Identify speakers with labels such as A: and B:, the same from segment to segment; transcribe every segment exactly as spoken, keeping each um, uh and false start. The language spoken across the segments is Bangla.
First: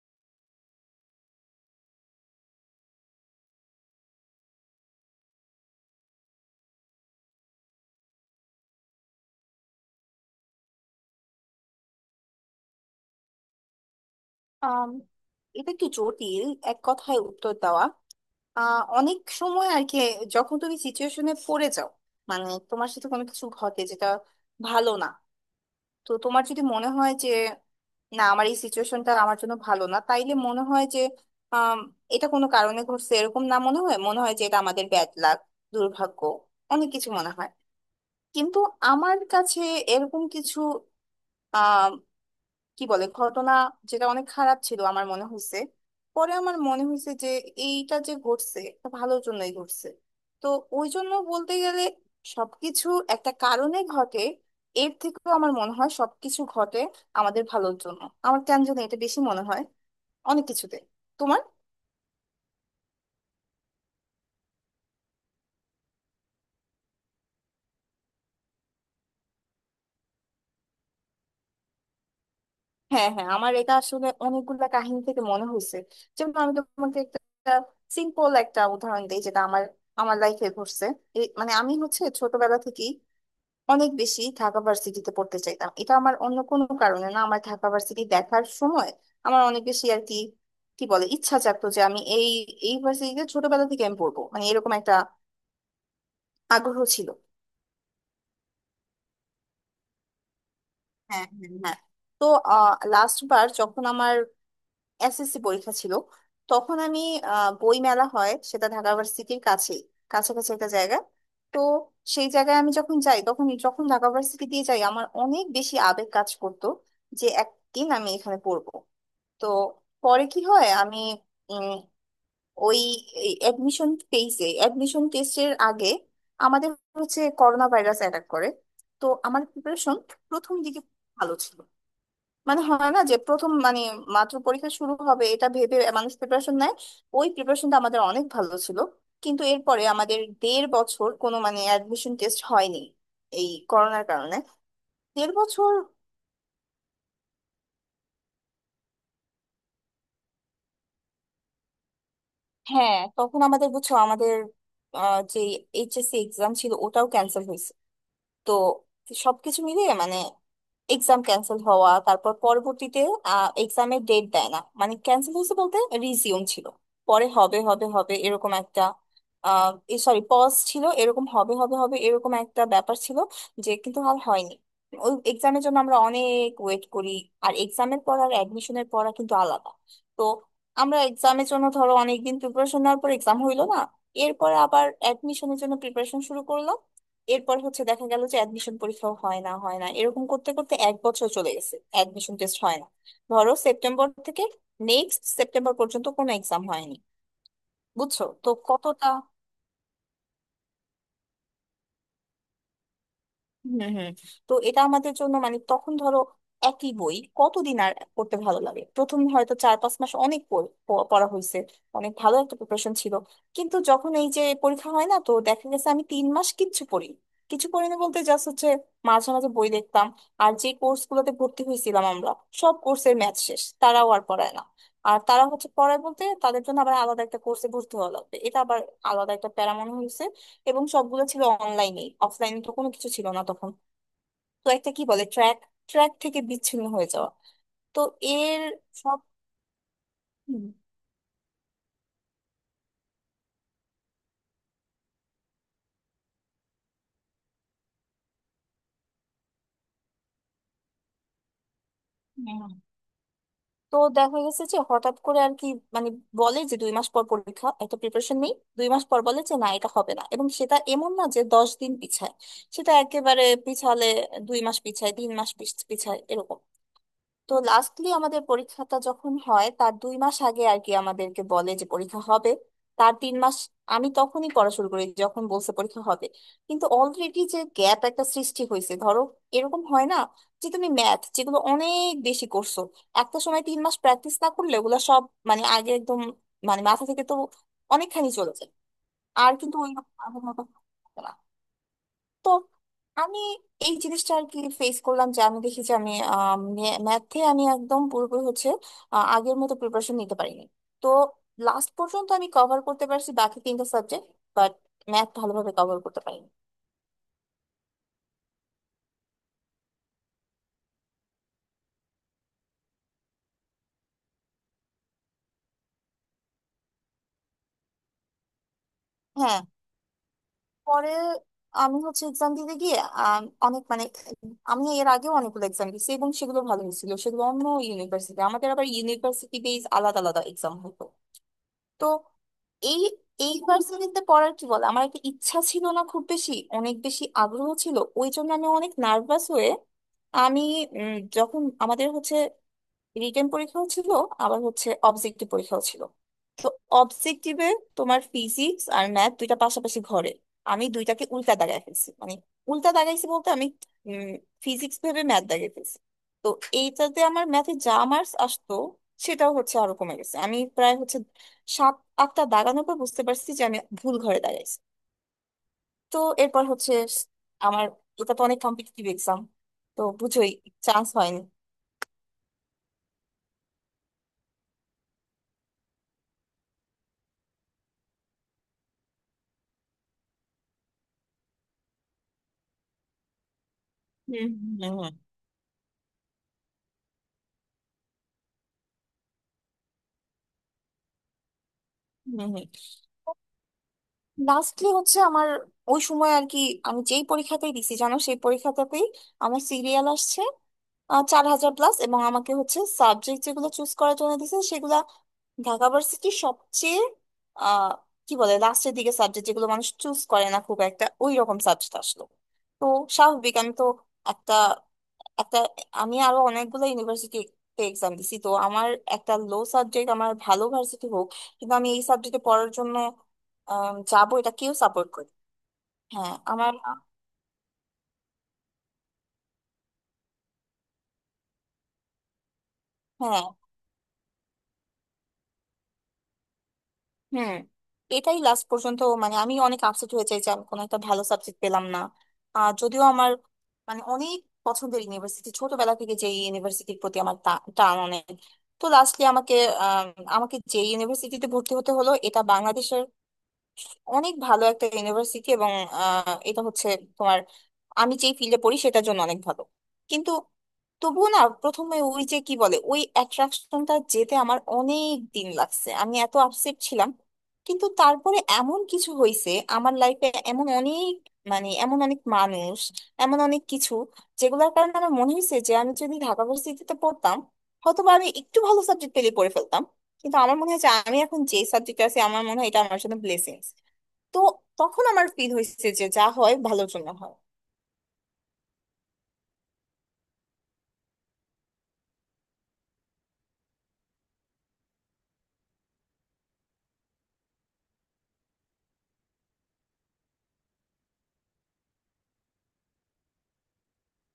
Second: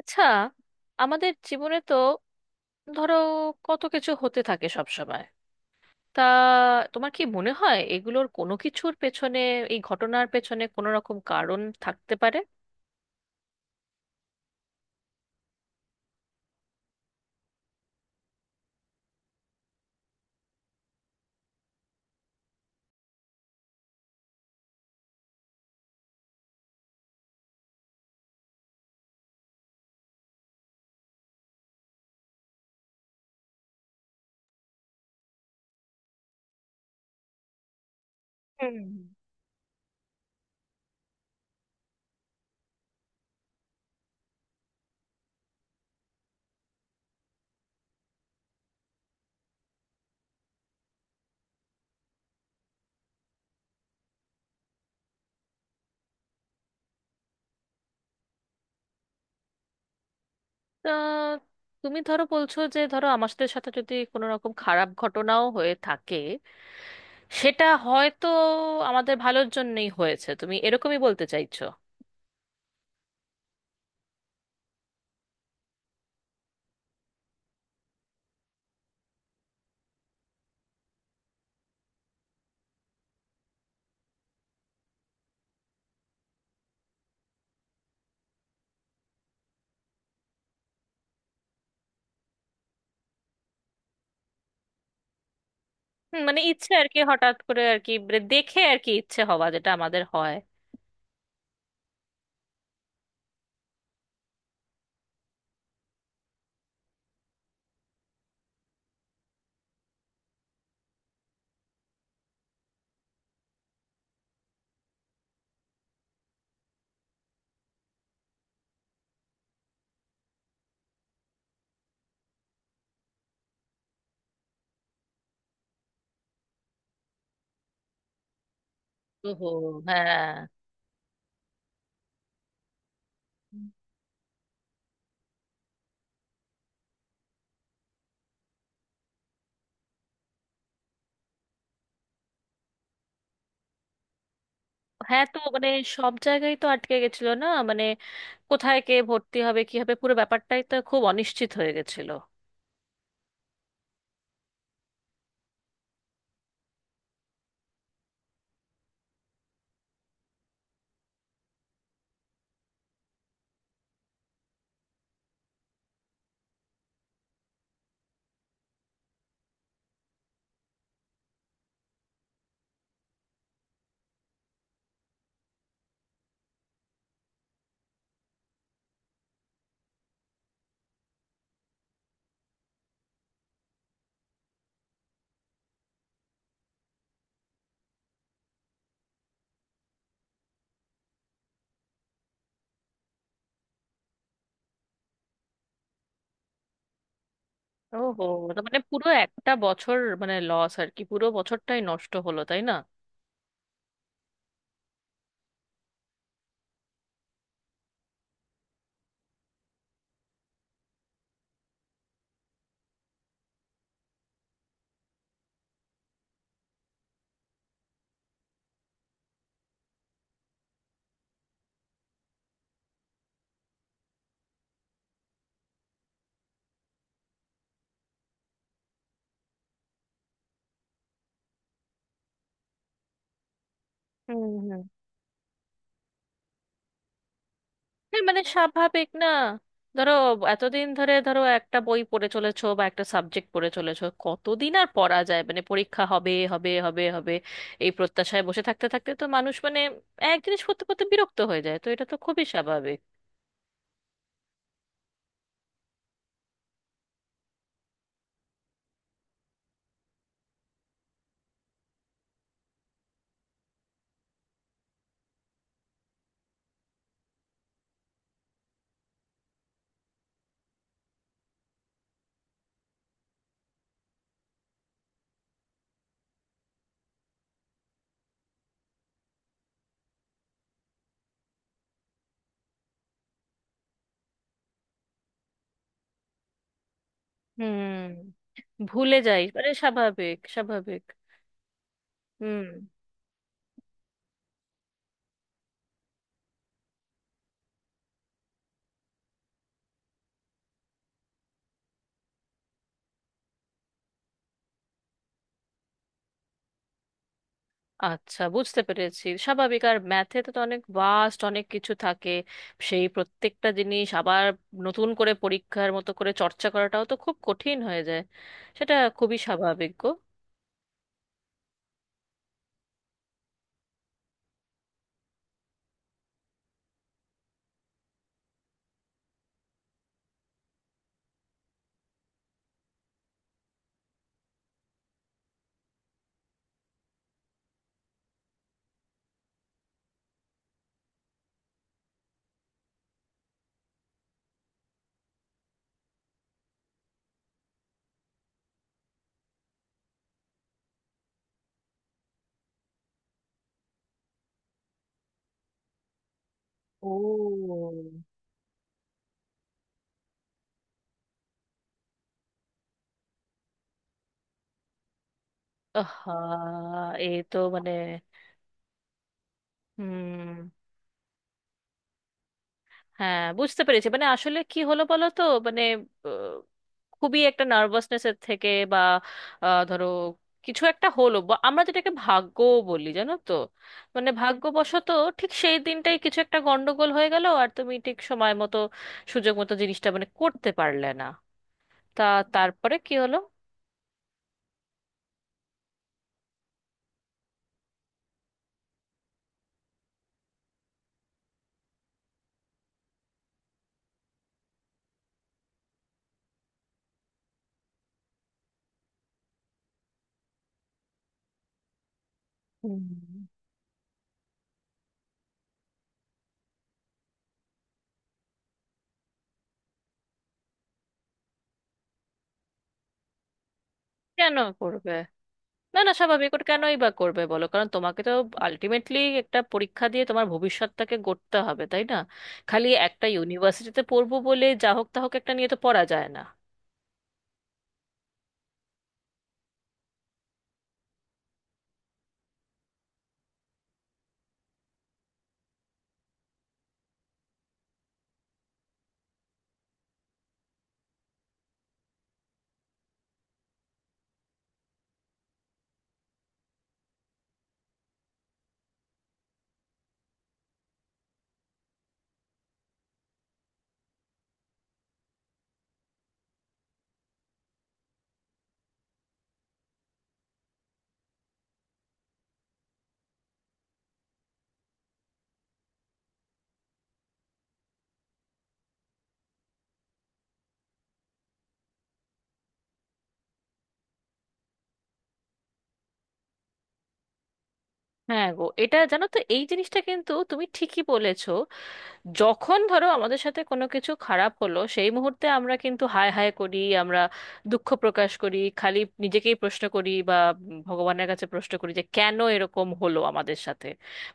A: আচ্ছা, আমাদের জীবনে তো, ধরো, কত কিছু হতে থাকে সব সময়। তা তোমার কি মনে হয় এগুলোর কোনো কিছুর পেছনে, এই ঘটনার পেছনে কোনো রকম কারণ থাকতে পারে?
B: আম, এটা একটু জটিল এক কথায় উত্তর দেওয়া আহ অনেক সময় আর কি। যখন তুমি সিচুয়েশনে পড়ে যাও মানে তোমার সাথে কোনো কিছু ঘটে যেটা ভালো না, তো তোমার যদি মনে হয় যে না আমার এই সিচুয়েশনটা আমার জন্য ভালো না, তাইলে মনে হয় যে আম, এটা কোনো কারণে ঘটছে এরকম না, মনে হয় মনে হয় যে এটা আমাদের ব্যাড লাক, দুর্ভাগ্য, অনেক কিছু মনে হয়। কিন্তু
A: হুম।
B: আমার কাছে এরকম কিছু, কি বলে, ঘটনা যেটা অনেক খারাপ ছিল আমার মনে হয়েছে, পরে আমার মনে হয়েছে যে এইটা যে ঘটছে এটা ভালোর জন্যই ঘটছে। তো ওই জন্য বলতে গেলে সবকিছু একটা কারণে ঘটে, এর থেকেও আমার মনে হয় সবকিছু ঘটে আমাদের ভালোর জন্য। আমার কেন জানি এটা বেশি মনে হয় অনেক কিছুতে।
A: তা
B: তোমার।
A: তুমি ধরো বলছো যে, ধরো আমার সাথে সাথে যদি কোনো রকম খারাপ ঘটনাও হয়ে থাকে, সেটা হয়তো আমাদের ভালোর জন্যই হয়েছে, তুমি এরকমই বলতে চাইছো?
B: হ্যাঁ, হ্যাঁ, আমার এটা আসলে অনেকগুলা কাহিনী থেকে মনে হয়েছে। যেমন আমি তোমাকে একটা সিম্পল একটা উদাহরণ দিই যেটা আমার আমার লাইফে ঘটছে। এই- মানে আমি হচ্ছে ছোটবেলা থেকেই অনেক বেশি ঢাকা ভার্সিটিতে পড়তে চাইতাম, এটা আমার অন্য কোনো কারণে না, আমার ঢাকা ভার্সিটি দেখার সময় আমার অনেক বেশি আর কি, কি বলে, ইচ্ছা জাগতো যে আমি এই এই ভার্সিটিতে ছোটবেলা থেকে আমি পড়বো মানে এরকম একটা
A: হুম, মানে ইচ্ছে
B: আগ্রহ
A: আর কি,
B: ছিল।
A: হঠাৎ করে আর কি, মানে দেখে আর কি ইচ্ছে হওয়া, যেটা আমাদের হয়।
B: হ্যাঁ, হ্যাঁ, হ্যাঁ। তো লাস্ট বার যখন আমার এসএসসি পরীক্ষা ছিল তখন আমি আহ, বই মেলা হয় সেটা ঢাকা ভার্সিটির কাছেই, কাছাকাছি একটা জায়গা। তো সেই জায়গায় আমি যখন যাই তখন যখন ঢাকা ভার্সিটি দিয়ে যাই আমার অনেক বেশি আবেগ কাজ করতো যে একদিন আমি এখানে পড়বো। তো পরে কি হয়, আমি উম, ওই অ্যাডমিশন পেইজে অ্যাডমিশন টেস্টের আগে আমাদের হচ্ছে করোনা ভাইরাস অ্যাটাক করে। তো আমার
A: ওহো,
B: প্রিপারেশন
A: হ্যাঁ।
B: প্রথম দিকে ভালো ছিল, মানে হয় না যে প্রথম মানে মাত্র পরীক্ষা শুরু হবে এটা ভেবে মানুষ প্রিপারেশন নেয়, ওই প্রিপারেশনটা আমাদের অনেক ভালো ছিল। কিন্তু এরপরে আমাদের দেড় বছর কোনো মানে অ্যাডমিশন টেস্ট হয়নি এই করোনার কারণে।
A: হ্যাঁ,
B: দেড়
A: তো মানে
B: বছর
A: সব জায়গায় তো আটকে গেছিল না মানে, কোথায় কে ভর্তি হবে কি হবে, পুরো ব্যাপারটাই তো খুব অনিশ্চিত হয়ে গেছিল।
B: হ্যাঁ, তখন আমাদের বুঝছো আমাদের আহ, যে এইচএসসি এক্সাম ছিল ওটাও ক্যান্সেল হয়েছে। তো সবকিছু মিলিয়ে মানে এক্সাম ক্যান্সেল হওয়া, তারপর পরবর্তীতে এক্সামের ডেট দেয় না, মানে ক্যান্সেল হয়েছে বলতে রিজিউম ছিল, পরে হবে হবে হবে এরকম একটা, সরি পজ ছিল, এরকম হবে হবে হবে এরকম একটা ব্যাপার ছিল যে, কিন্তু আর হয়নি। ওই এক্সামের জন্য আমরা অনেক ওয়েট করি। আর এক্সামের পর আর অ্যাডমিশনের পড়া কিন্তু আলাদা। তো আমরা এক্সামের জন্য ধরো অনেকদিন প্রিপারেশন নেওয়ার পর এক্সাম হইলো না। এরপর আবার অ্যাডমিশনের জন্য প্রিপারেশন শুরু করলাম। এরপর হচ্ছে দেখা গেল যে অ্যাডমিশন পরীক্ষাও হয় না, হয় না এরকম করতে করতে এক বছর চলে গেছে, অ্যাডমিশন টেস্ট হয় না। ধরো সেপ্টেম্বর থেকে নেক্সট সেপ্টেম্বর পর্যন্ত কোনো এক্সাম হয়নি।
A: ওহো,
B: বুঝছো তো
A: তো মানে পুরো
B: কতটা।
A: একটা বছর মানে লস আর কি, পুরো বছরটাই নষ্ট হলো তাই না?
B: হম, হম। তো এটা আমাদের জন্য মানে তখন ধরো একই বই কতদিন আর পড়তে ভালো লাগে, প্রথম হয়তো চার পাঁচ মাস অনেক পড়- প- পড়া হয়েছে, অনেক ভালো একটা প্রিপারেশন ছিল। কিন্তু যখন এই যে পরীক্ষা হয় না, তো দেখা গেছে আমি তিন মাস কিচ্ছু পড়ি, কিছু পড়ি না বলতে জাস্ট হচ্ছে মাঝে মাঝে বই দেখতাম। আর যে কোর্স গুলোতে ভর্তি হয়েছিলাম আমরা, সব কোর্সের ম্যাথ শেষ, তারাও আর পড়ায় না। আর তারা হচ্ছে পড়ায় বলতে তাদের জন্য আবার আলাদা একটা কোর্সে ভর্তি হওয়া লাগবে, এটা আবার আলাদা একটা প্যারা মনে হয়েছে। এবং সবগুলো ছিল অনলাইনে, অফলাইনে তো কোনো কিছু ছিল না তখন।
A: হুম
B: তো
A: হুম।
B: একটা কি বলে ট্র্যাক, ট্র্যাক থেকে বিচ্ছিন্ন হয়ে যাওয়া। তো
A: হ্যাঁ, মানে
B: এর
A: স্বাভাবিক
B: সব।
A: না। ধরো
B: হুম,
A: এতদিন ধরে, ধরো একটা বই পড়ে চলেছো বা একটা সাবজেক্ট পড়ে চলেছো, কতদিন আর পড়া যায় মানে, পরীক্ষা হবে হবে হবে হবে এই প্রত্যাশায় বসে থাকতে থাকতে তো মানুষ মানে এক জিনিস করতে করতে বিরক্ত হয়ে যায়, তো এটা তো খুবই
B: হ্যাঁ।
A: স্বাভাবিক।
B: তো দেখা গেছে যে হঠাৎ করে আর কি মানে বলে যে দুই মাস পর পরীক্ষা, একটা প্রিপারেশন নেই, দুই মাস পর বলে যে না এটা হবে না, এবং সেটা এমন না যে দশ দিন পিছায়, সেটা একেবারে পিছালে দুই মাস পিছায়, তিন মাস পিছ- পিছায় এরকম। তো লাস্টলি আমাদের পরীক্ষাটা যখন হয় তার দুই মাস আগে আর কি আমাদেরকে বলে যে পরীক্ষা হবে, তার তিন মাস আমি তখনই পড়া শুরু করি যখন বলছে পরীক্ষা হবে। কিন্তু অলরেডি যে গ্যাপ একটা সৃষ্টি হয়েছে ধরো, এরকম হয় না যে তুমি ম্যাথ যেগুলো অনেক বেশি করছো, একটা সময় তিন মাস প্র্যাকটিস না করলে ওগুলো সব মানে আগে একদম মানে মাথা থেকে তো
A: হুম,
B: অনেকখানি চলে যায়,
A: ভুলে যাই,
B: আর
A: আরে
B: কিন্তু ওই রকম
A: স্বাভাবিক,
B: আগের মতো
A: স্বাভাবিক।
B: হয় না। তো
A: হুম।
B: আমি এই জিনিসটা আর কি ফেস করলাম যে আমি দেখি যে আমি ম্যাথে আমি একদম পুরোপুরি হচ্ছে আহ, আগের মতো প্রিপারেশন নিতে পারিনি। তো লাস্ট পর্যন্ত আমি কভার করতে পারছি বাকি তিনটা সাবজেক্ট, বাট ম্যাথ ভালোভাবে কভার করতে পারিনি।
A: আচ্ছা, বুঝতে পেরেছি, স্বাভাবিক। আর ম্যাথে তো অনেক ভাস্ট, অনেক কিছু থাকে। সেই প্রত্যেকটা জিনিস আবার নতুন করে পরীক্ষার মতো করে চর্চা করাটাও তো খুব কঠিন হয়ে যায়। সেটা খুবই
B: হ্যাঁ।
A: স্বাভাবিক গো।
B: পরে আমি হচ্ছে এক্সাম দিতে গিয়ে আম, অনেক মানে, আমি এর আগেও অনেকগুলো এক্সাম দিয়েছি এবং সেগুলো ভালো হয়েছিল, সেগুলো অন্য ইউনিভার্সিটি, আমাদের আবার ইউনিভার্সিটি বেস আলাদা আলাদা এক্সাম হতো। তো এই এই ভার্সিটিতে পড়ার কি বলে আমার একটা ইচ্ছা ছিল না খুব বেশি, অনেক বেশি আগ্রহ ছিল, ওই জন্য আমি অনেক নার্ভাস হয়ে আমি উম, যখন আমাদের হচ্ছে রিটেন পরীক্ষাও ছিল, আবার হচ্ছে অবজেক্টিভ পরীক্ষাও ছিল। তো অবজেক্টিভে তোমার ফিজিক্স আর ম্যাথ দুইটা পাশাপাশি ঘরে, আমি দুইটাকে উল্টা দাগায় ফেলছি, মানে উল্টা দাগাইছি বলতে আমি ফিজিক্স ভেবে ম্যাথ দাগিয়ে ফেলছি। তো এইটাতে আমার ম্যাথে
A: ও।
B: যা মার্কস আসতো সেটাও হচ্ছে আরো কমে গেছে, আমি প্রায় হচ্ছে সাত আটটা দাগানোর পর বুঝতে পারছি যে আমি ভুল ঘরে দাগাইছি। তো
A: আহা।
B: এরপর হচ্ছে
A: এ তো
B: আমার
A: মানে,
B: এটা তো অনেক কম্পিটিটিভ এক্সাম, তো বুঝোই
A: হুম।
B: চান্স হয়নি।
A: হ্যাঁ, বুঝতে পেরেছি। মানে আসলে কি হলো বলো তো, মানে আহ, খুবই একটা নার্ভাসনেসের থেকে বা আহ, ধরো কিছু একটা হলো, বা আমরা যেটাকে ভাগ্য বলি জানো তো, মানে
B: হুম, হুম, হুম,
A: ভাগ্যবশত ঠিক সেই দিনটাই কিছু একটা গন্ডগোল হয়ে গেল, আর তুমি ঠিক সময় মতো, সুযোগ মতো জিনিসটা মানে করতে পারলে না। তা
B: হুম। হম।
A: তারপরে কি হলো?
B: লাস্টলি হচ্ছে আমার ওই সময় আর কি আমি যেই পরীক্ষাতেই দিছি জানো সেই পরীক্ষাটাতেই আমার সিরিয়াল আসছে চার হাজার প্লাস, এবং আমাকে হচ্ছে সাবজেক্ট যেগুলো চুজ করার জন্য দিছে সেগুলা ঢাকা ভার্সিটির সবচেয়ে আহ কি বলে লাস্টের দিকে, সাবজেক্ট যেগুলো মানুষ চুজ করে না খুব একটা, ওই রকম সাবজেক্ট আসলো। তো
A: হুম।
B: স্বাভাবিক আমি তো একটা একটা আমি আরো অনেকগুলো ইউনিভার্সিটিতে এক্সাম দিছি, তো আমার একটা লো সাবজেক্ট আমার ভালো ভার্সিটি হোক কিন্তু আমি এই সাবজেক্টে পড়ার জন্য আম, যাবো এটা
A: কেন
B: কেউ সাপোর্ট
A: করবে?
B: করে।
A: না না,
B: হ্যাঁ,
A: স্বাভাবিক, ওটা
B: আমার।
A: কেনই বা করবে বলো, কারণ তোমাকে তো আলটিমেটলি একটা পরীক্ষা দিয়ে তোমার ভবিষ্যৎটাকে গড়তে হবে তাই না? খালি একটা
B: হ্যাঁ,
A: ইউনিভার্সিটিতে পড়বো বলে যা হোক তা হোক একটা নিয়ে তো পড়া যায় না।
B: হুম। এটাই লাস্ট পর্যন্ত মানে আমি অনেক আপসেট হয়ে যাই যে আমি কোনো একটা ভালো সাবজেক্ট পেলাম না। আহ যদিও আমার মানে অনেক পছন্দের ইউনিভার্সিটি ছোটবেলা থেকে, যে ইউনিভার্সিটির প্রতি আমার টা- টান অনেক। তো লাস্টলি আমাকে আম, আমাকে যে ইউনিভার্সিটিতে ভর্তি হতে হলো এটা বাংলাদেশের অনেক ভালো একটা ইউনিভার্সিটি, এবং আহ, এটা হচ্ছে তোমার আমি যেই ফিল্ডে পড়ি সেটার জন্য অনেক ভালো। কিন্তু তবুও না প্রথমে ওই যে কি বলে ওই অ্যাট্রাকশনটা যেতে আমার অনেক দিন লাগছে, আমি এত আপসেট ছিলাম। কিন্তু তারপরে এমন কিছু হয়েছে আমার লাইফে, এমন অনেক মানে এমন অনেক মানুষ, এমন অনেক কিছু যেগুলোর কারণে আমার মনে হয়েছে যে আমি যদি ঢাকা ভার্সিটিতে পড়তাম হয়তো বা আমি একটু ভালো সাবজেক্ট পেলে পড়ে ফেলতাম, কিন্তু আমার মনে হয় যে আমি এখন যে সাবজেক্ট আছে আমার মনে হয় এটা আমার জন্য ব্লেসিংস। তো তখন আমার ফিল হয়েছে যে যা হয় ভালোর জন্য হয়।
A: হ্যাঁ গো, এটা জানো তো, এই জিনিসটা কিন্তু তুমি ঠিকই বলেছো। যখন ধরো আমাদের সাথে কোনো কিছু খারাপ হলো, সেই মুহূর্তে আমরা কিন্তু হায় হায় করি, আমরা দুঃখ প্রকাশ করি, খালি নিজেকেই প্রশ্ন করি বা ভগবানের কাছে প্রশ্ন করি যে কেন এরকম হলো আমাদের সাথে,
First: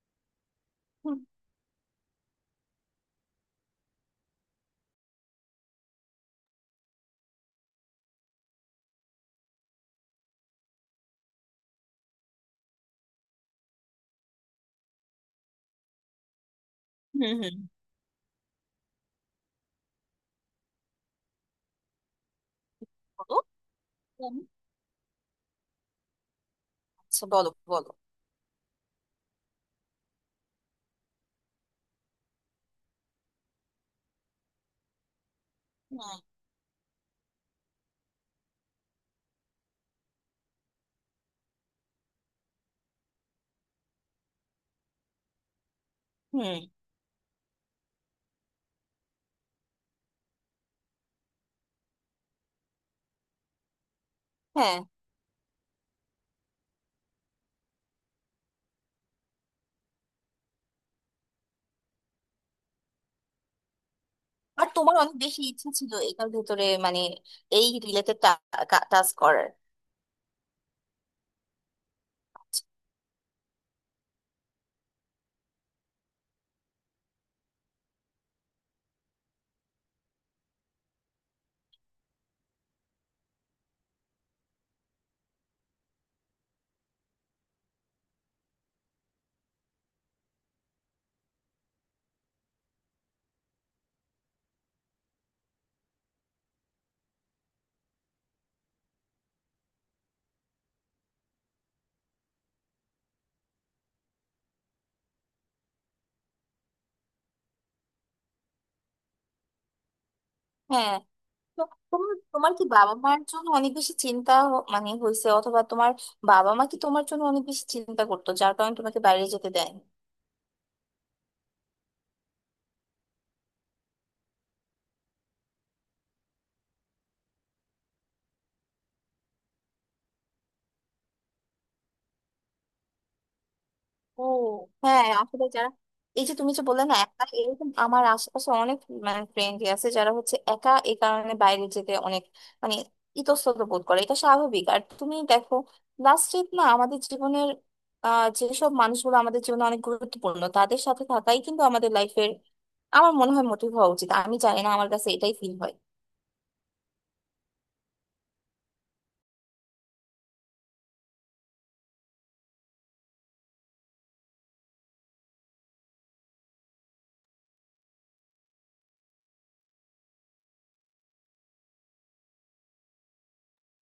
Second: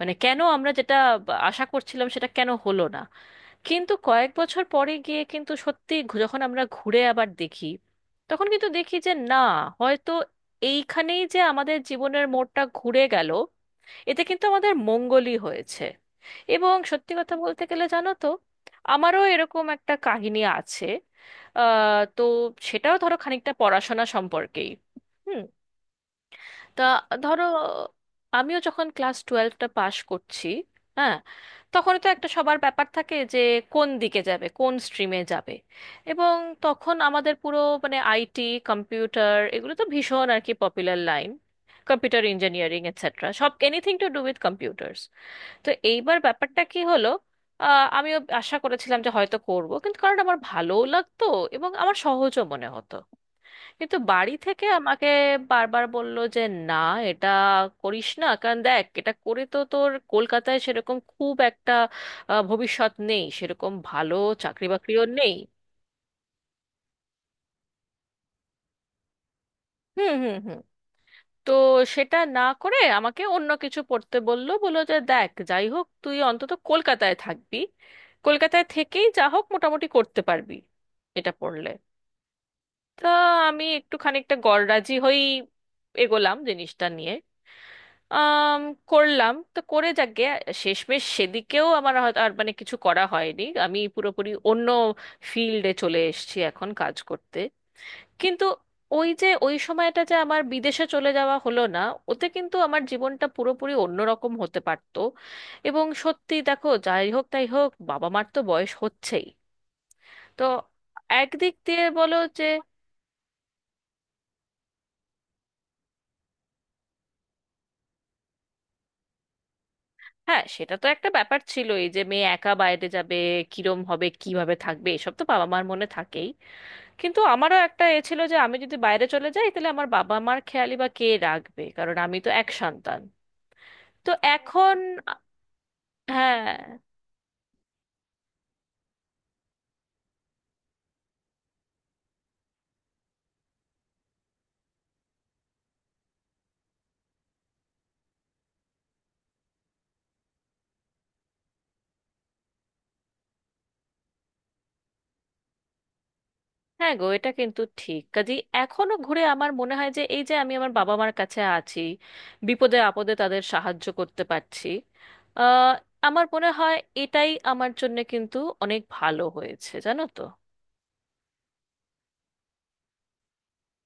A: মানে কেন আমরা যেটা
B: হুম,
A: আশা করছিলাম সেটা কেন হলো না। কিন্তু কয়েক বছর পরে গিয়ে কিন্তু সত্যি ঘু- যখন আমরা ঘুরে আবার দেখি, তখন কিন্তু দেখি যে না, হয়তো এইখানেই যে আমাদের জীবনের মোড়টা ঘুরে গেল, এতে কিন্তু আমাদের মঙ্গলই হয়েছে। এবং সত্যি
B: হুম,
A: কথা
B: হুম।
A: বলতে গেলে জানো তো, আমারও এরকম একটা কাহিনী আছে। আহ, তো সেটাও ধরো
B: বলো।
A: খানিকটা পড়াশোনা
B: হুম।
A: সম্পর্কেই। হুম। তা
B: আচ্ছা,
A: ধরো
B: বলো, বলো।
A: আমিও যখন ক্লাস টুয়েলভটা পাশ করছি, হ্যাঁ, তখন তো একটা সবার ব্যাপার থাকে যে কোন দিকে যাবে, কোন স্ট্রিমে যাবে।
B: হুম,
A: এবং তখন আমাদের পুরো, মানে আইটি, কম্পিউটার, এগুলো তো ভীষণ আর কি popular line. Computer engineering etcetera, সব anything to do with computers. তো এইবার
B: হুম।
A: ব্যাপারটা কি হলো, আহ, আমিও আশা করেছিলাম যে হয়তো করব, কিন্তু কারণ আমার ভালোও লাগতো এবং আমার সহজও মনে হতো। কিন্তু বাড়ি থেকে
B: হ্যাঁ।
A: আমাকে বারবার বলল যে না, এটা করিস না, কারণ দেখ এটা করে তো তোর কলকাতায় সেরকম খুব একটা আহ, ভবিষ্যৎ নেই, সেরকম ভালো চাকরি
B: আর তোমার
A: বাকরিও
B: অনেক
A: নেই।
B: বেশি ইচ্ছা ছিল এটার ভেতরে মানে এই রিলেটেড টাস্ক করার।
A: হুম হুম হুম। তো সেটা না করে আমাকে অন্য কিছু পড়তে বললো, বললো যে দেখ যাই হোক তুই অন্তত কলকাতায় থাকবি, কলকাতায় থেকেই যা হোক মোটামুটি করতে পারবি এটা পড়লে। তা আমি একটু খানিকটা গড়রাজি হয়েই এগোলাম জিনিসটা নিয়ে। আম, করলাম, তো করে যাক গে। শেষমেশ সেদিকেও আমার হয়তো আর মানে কিছু করা হয়নি, আমি পুরোপুরি অন্য ফিল্ডে চলে এসেছি এখন কাজ করতে। কিন্তু ওই যে ওই সময়টা যে আমার বিদেশে চলে যাওয়া হলো না, ওতে কিন্তু আমার জীবনটা পুরোপুরি অন্যরকম হতে পারতো। এবং সত্যি দেখো, যাই হোক তাই হোক, বাবা মার তো বয়স হচ্ছেই, তো
B: হ্যাঁ,
A: একদিক
B: তো
A: দিয়ে
B: তোমার
A: বলো যে,
B: তোমার কি বাবা মার জন্য অনেক বেশি চিন্তা হ- মানে হয়েছে অথবা তোমার বাবা মা কি তোমার জন্য অনেক বেশি চিন্তা করতো যার কারণে তোমাকে বাইরে যেতে দেয়।
A: হ্যাঁ, সেটা তো একটা ব্যাপার ছিলই যে মেয়ে একা বাইরে যাবে, কিরম হবে, কিভাবে থাকবে, এসব তো বাবা মার মনে থাকেই। কিন্তু আমারও একটা এ ছিল যে আমি যদি বাইরে চলে যাই তাহলে আমার বাবা মার খেয়ালি বা কে রাখবে, কারণ আমি তো এক সন্তান। তো
B: ও,
A: এখন,
B: হ্যাঁ। আসলে যারা, এই যে তুমি
A: হ্যাঁ।
B: যে বললে না একা, এরকম আমার আশেপাশে অনেক মানে ফ্রেন্ড আছে যারা হচ্ছে একা এই কারণে বাইরে যেতে অনেক মানে ইতস্তত বোধ করে। এটা স্বাভাবিক। আর তুমি দেখো লাস্ট ট্রিপ না আমাদের জীবনের, আহ যেসব মানুষগুলো আমাদের জীবনে অনেক গুরুত্বপূর্ণ তাদের সাথে থাকাই কিন্তু আমাদের লাইফের, আমার মনে হয় মোটিভ হওয়া উচিত। আমি জানি না, আমার কাছে এটাই ফিল হয়।
A: হ্যাঁ গো, এটা কিন্তু ঠিক কাজে, এখনো ঘুরে আমার মনে হয় যে এই যে আমি আমার বাবা মার কাছে আছি, বিপদে আপদে তাদের সাহায্য করতে পারছি, আহ আমার মনে হয় এটাই আমার জন্য কিন্তু অনেক ভালো হয়েছে জানো তো।